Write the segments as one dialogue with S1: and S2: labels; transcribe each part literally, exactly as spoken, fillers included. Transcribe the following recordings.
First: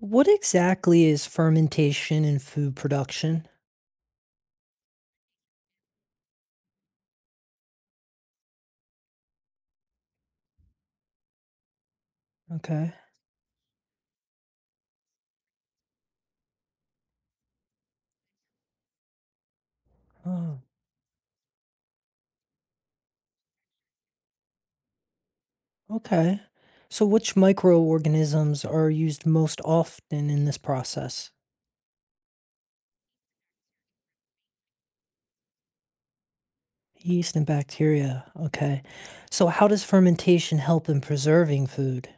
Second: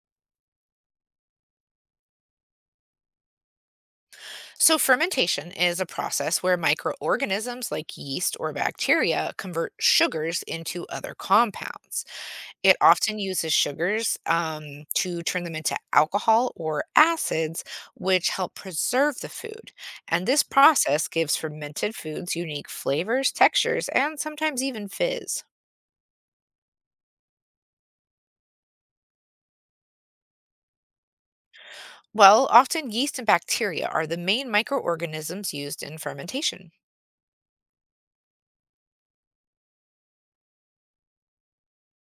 S1: What exactly is fermentation in food production?
S2: So, fermentation is a process where microorganisms like yeast or bacteria convert sugars into other compounds. It
S1: Okay.
S2: often uses sugars um, to turn them into alcohol or acids, which help preserve the food. And this
S1: Oh,
S2: process gives fermented foods unique flavors, textures, and sometimes even fizz.
S1: okay. So, which microorganisms are used most often in this process?
S2: Well, often yeast and bacteria are the main microorganisms used in fermentation.
S1: Yeast and bacteria. Okay. So, how does fermentation help in preserving food?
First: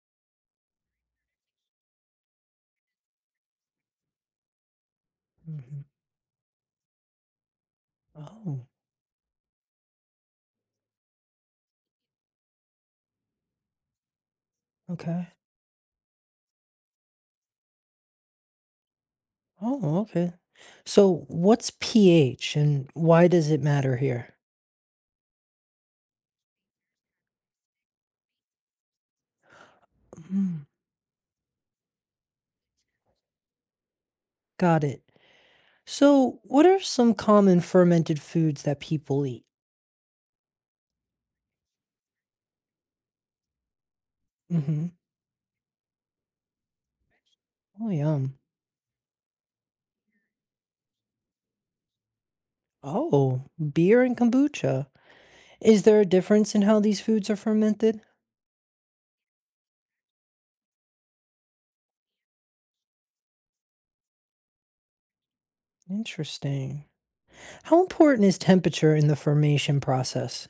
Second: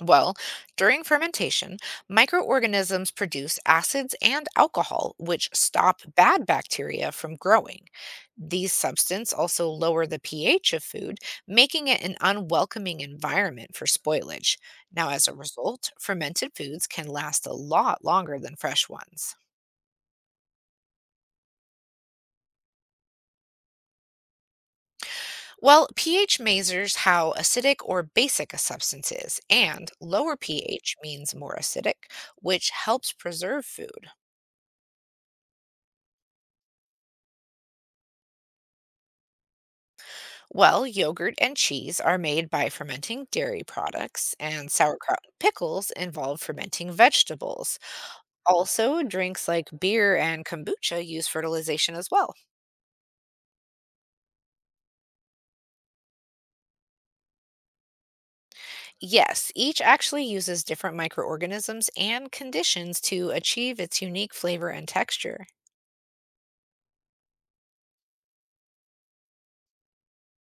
S2: Well, during fermentation, microorganisms produce acids and alcohol, which
S1: Hmm.
S2: stop bad bacteria from growing.
S1: Oh,
S2: These substances also lower the pH of food, making it an unwelcoming environment for spoilage. Now, as
S1: okay.
S2: a result, fermented foods can last a lot longer than fresh ones.
S1: Oh, okay. So, what's pH and why does it matter here?
S2: Well, pH measures how acidic or basic a substance is, and lower
S1: Mm.
S2: pH means more acidic, which helps preserve food.
S1: Got it. So, what are some common fermented foods that people eat?
S2: Well, yogurt and cheese are made by fermenting dairy products, and
S1: Mm-hmm.
S2: sauerkraut and pickles involve fermenting vegetables.
S1: Oh, yum.
S2: Also, drinks like beer and kombucha use fertilization as well.
S1: Oh, beer and kombucha. Is there a difference in how these foods are fermented?
S2: Yes, each actually uses different microorganisms and conditions to achieve its unique flavor and texture.
S1: Interesting. How important is temperature in the fermation process?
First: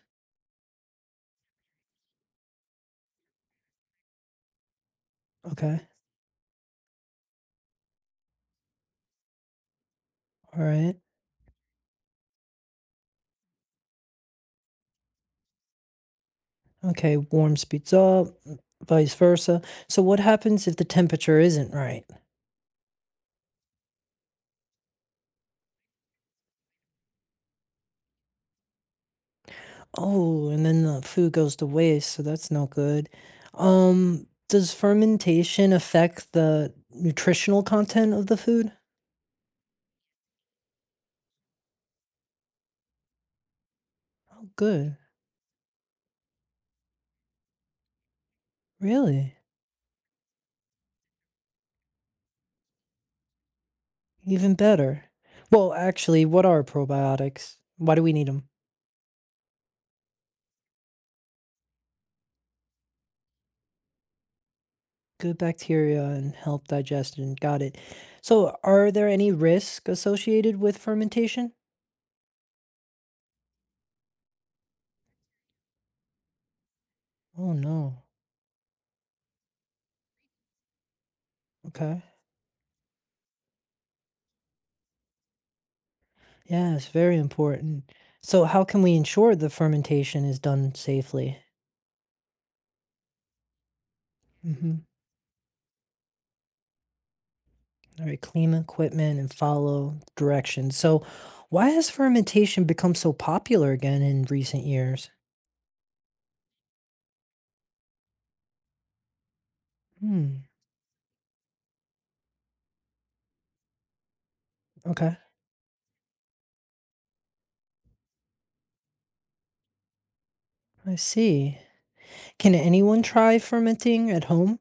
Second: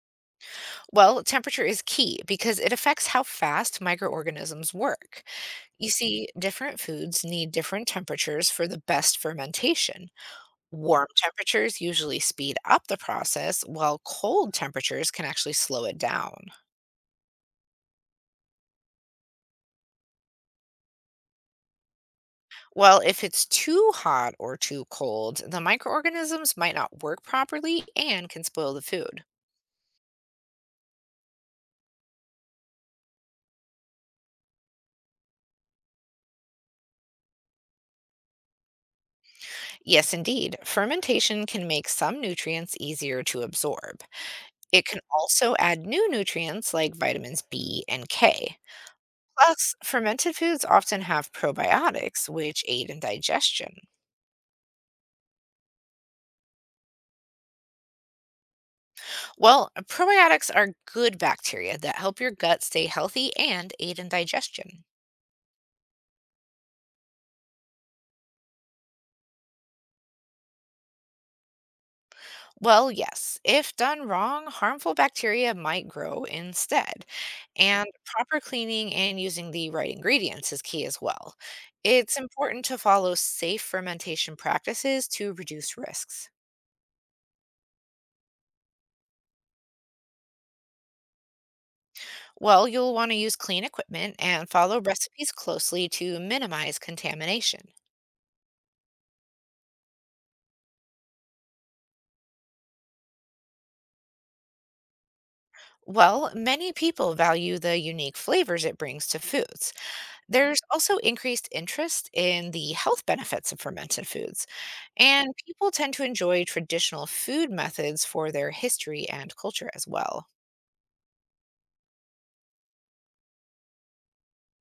S2: Well, temperature is key because it affects how fast microorganisms work.
S1: Okay.
S2: You see, different foods need different temperatures for the best fermentation.
S1: All right.
S2: Warm temperatures usually speed up the process, while cold temperatures can actually slow it down.
S1: Okay. Warm speeds up, vice versa. So, what happens if the temperature isn't right?
S2: Well, if it's too hot or too cold, the microorganisms might not work properly and can spoil the food.
S1: Oh, and then the food goes to waste, so that's no good. Um, does fermentation affect the nutritional content of the food?
S2: Yes, indeed, fermentation can make some nutrients easier to absorb.
S1: Oh,
S2: It
S1: good.
S2: can also add new nutrients like vitamins B and K.
S1: Really?
S2: Plus, fermented foods often have probiotics, which aid in digestion.
S1: Even better. Well, actually, what are probiotics? Why do we need them?
S2: Well, probiotics are good bacteria that help your gut stay healthy and aid in digestion.
S1: Good bacteria and help digestion. Got it. So, are there any risks associated with fermentation?
S2: Well, yes, if done wrong, harmful bacteria might grow instead.
S1: Oh,
S2: And
S1: no.
S2: proper cleaning and using the right ingredients is key as well.
S1: Okay.
S2: It's important to follow safe fermentation practices to reduce risks.
S1: Yeah, it's very important. So, how can we ensure the fermentation is done safely?
S2: Well, you'll want to use clean equipment and follow
S1: Hmm.
S2: recipes closely to minimize contamination.
S1: All right, clean equipment and follow directions. So, why has fermentation become so popular again in recent years?
S2: Well, many people value the unique flavors it brings to foods.
S1: Hmm.
S2: There's also increased interest in the health benefits of fermented foods,
S1: Okay.
S2: and people tend to enjoy traditional food methods for their history and culture as well.
S1: I see. Can anyone try fermenting at home?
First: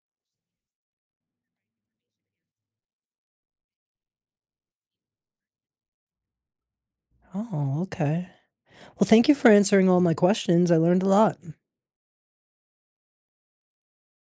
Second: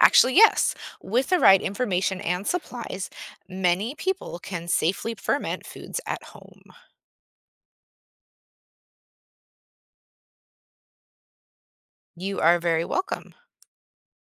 S2: Actually, yes, with the right information and supplies, many people can safely ferment foods at home.
S1: Oh, okay. Well, thank you for answering all my questions. I learned a lot.
S2: You are very welcome.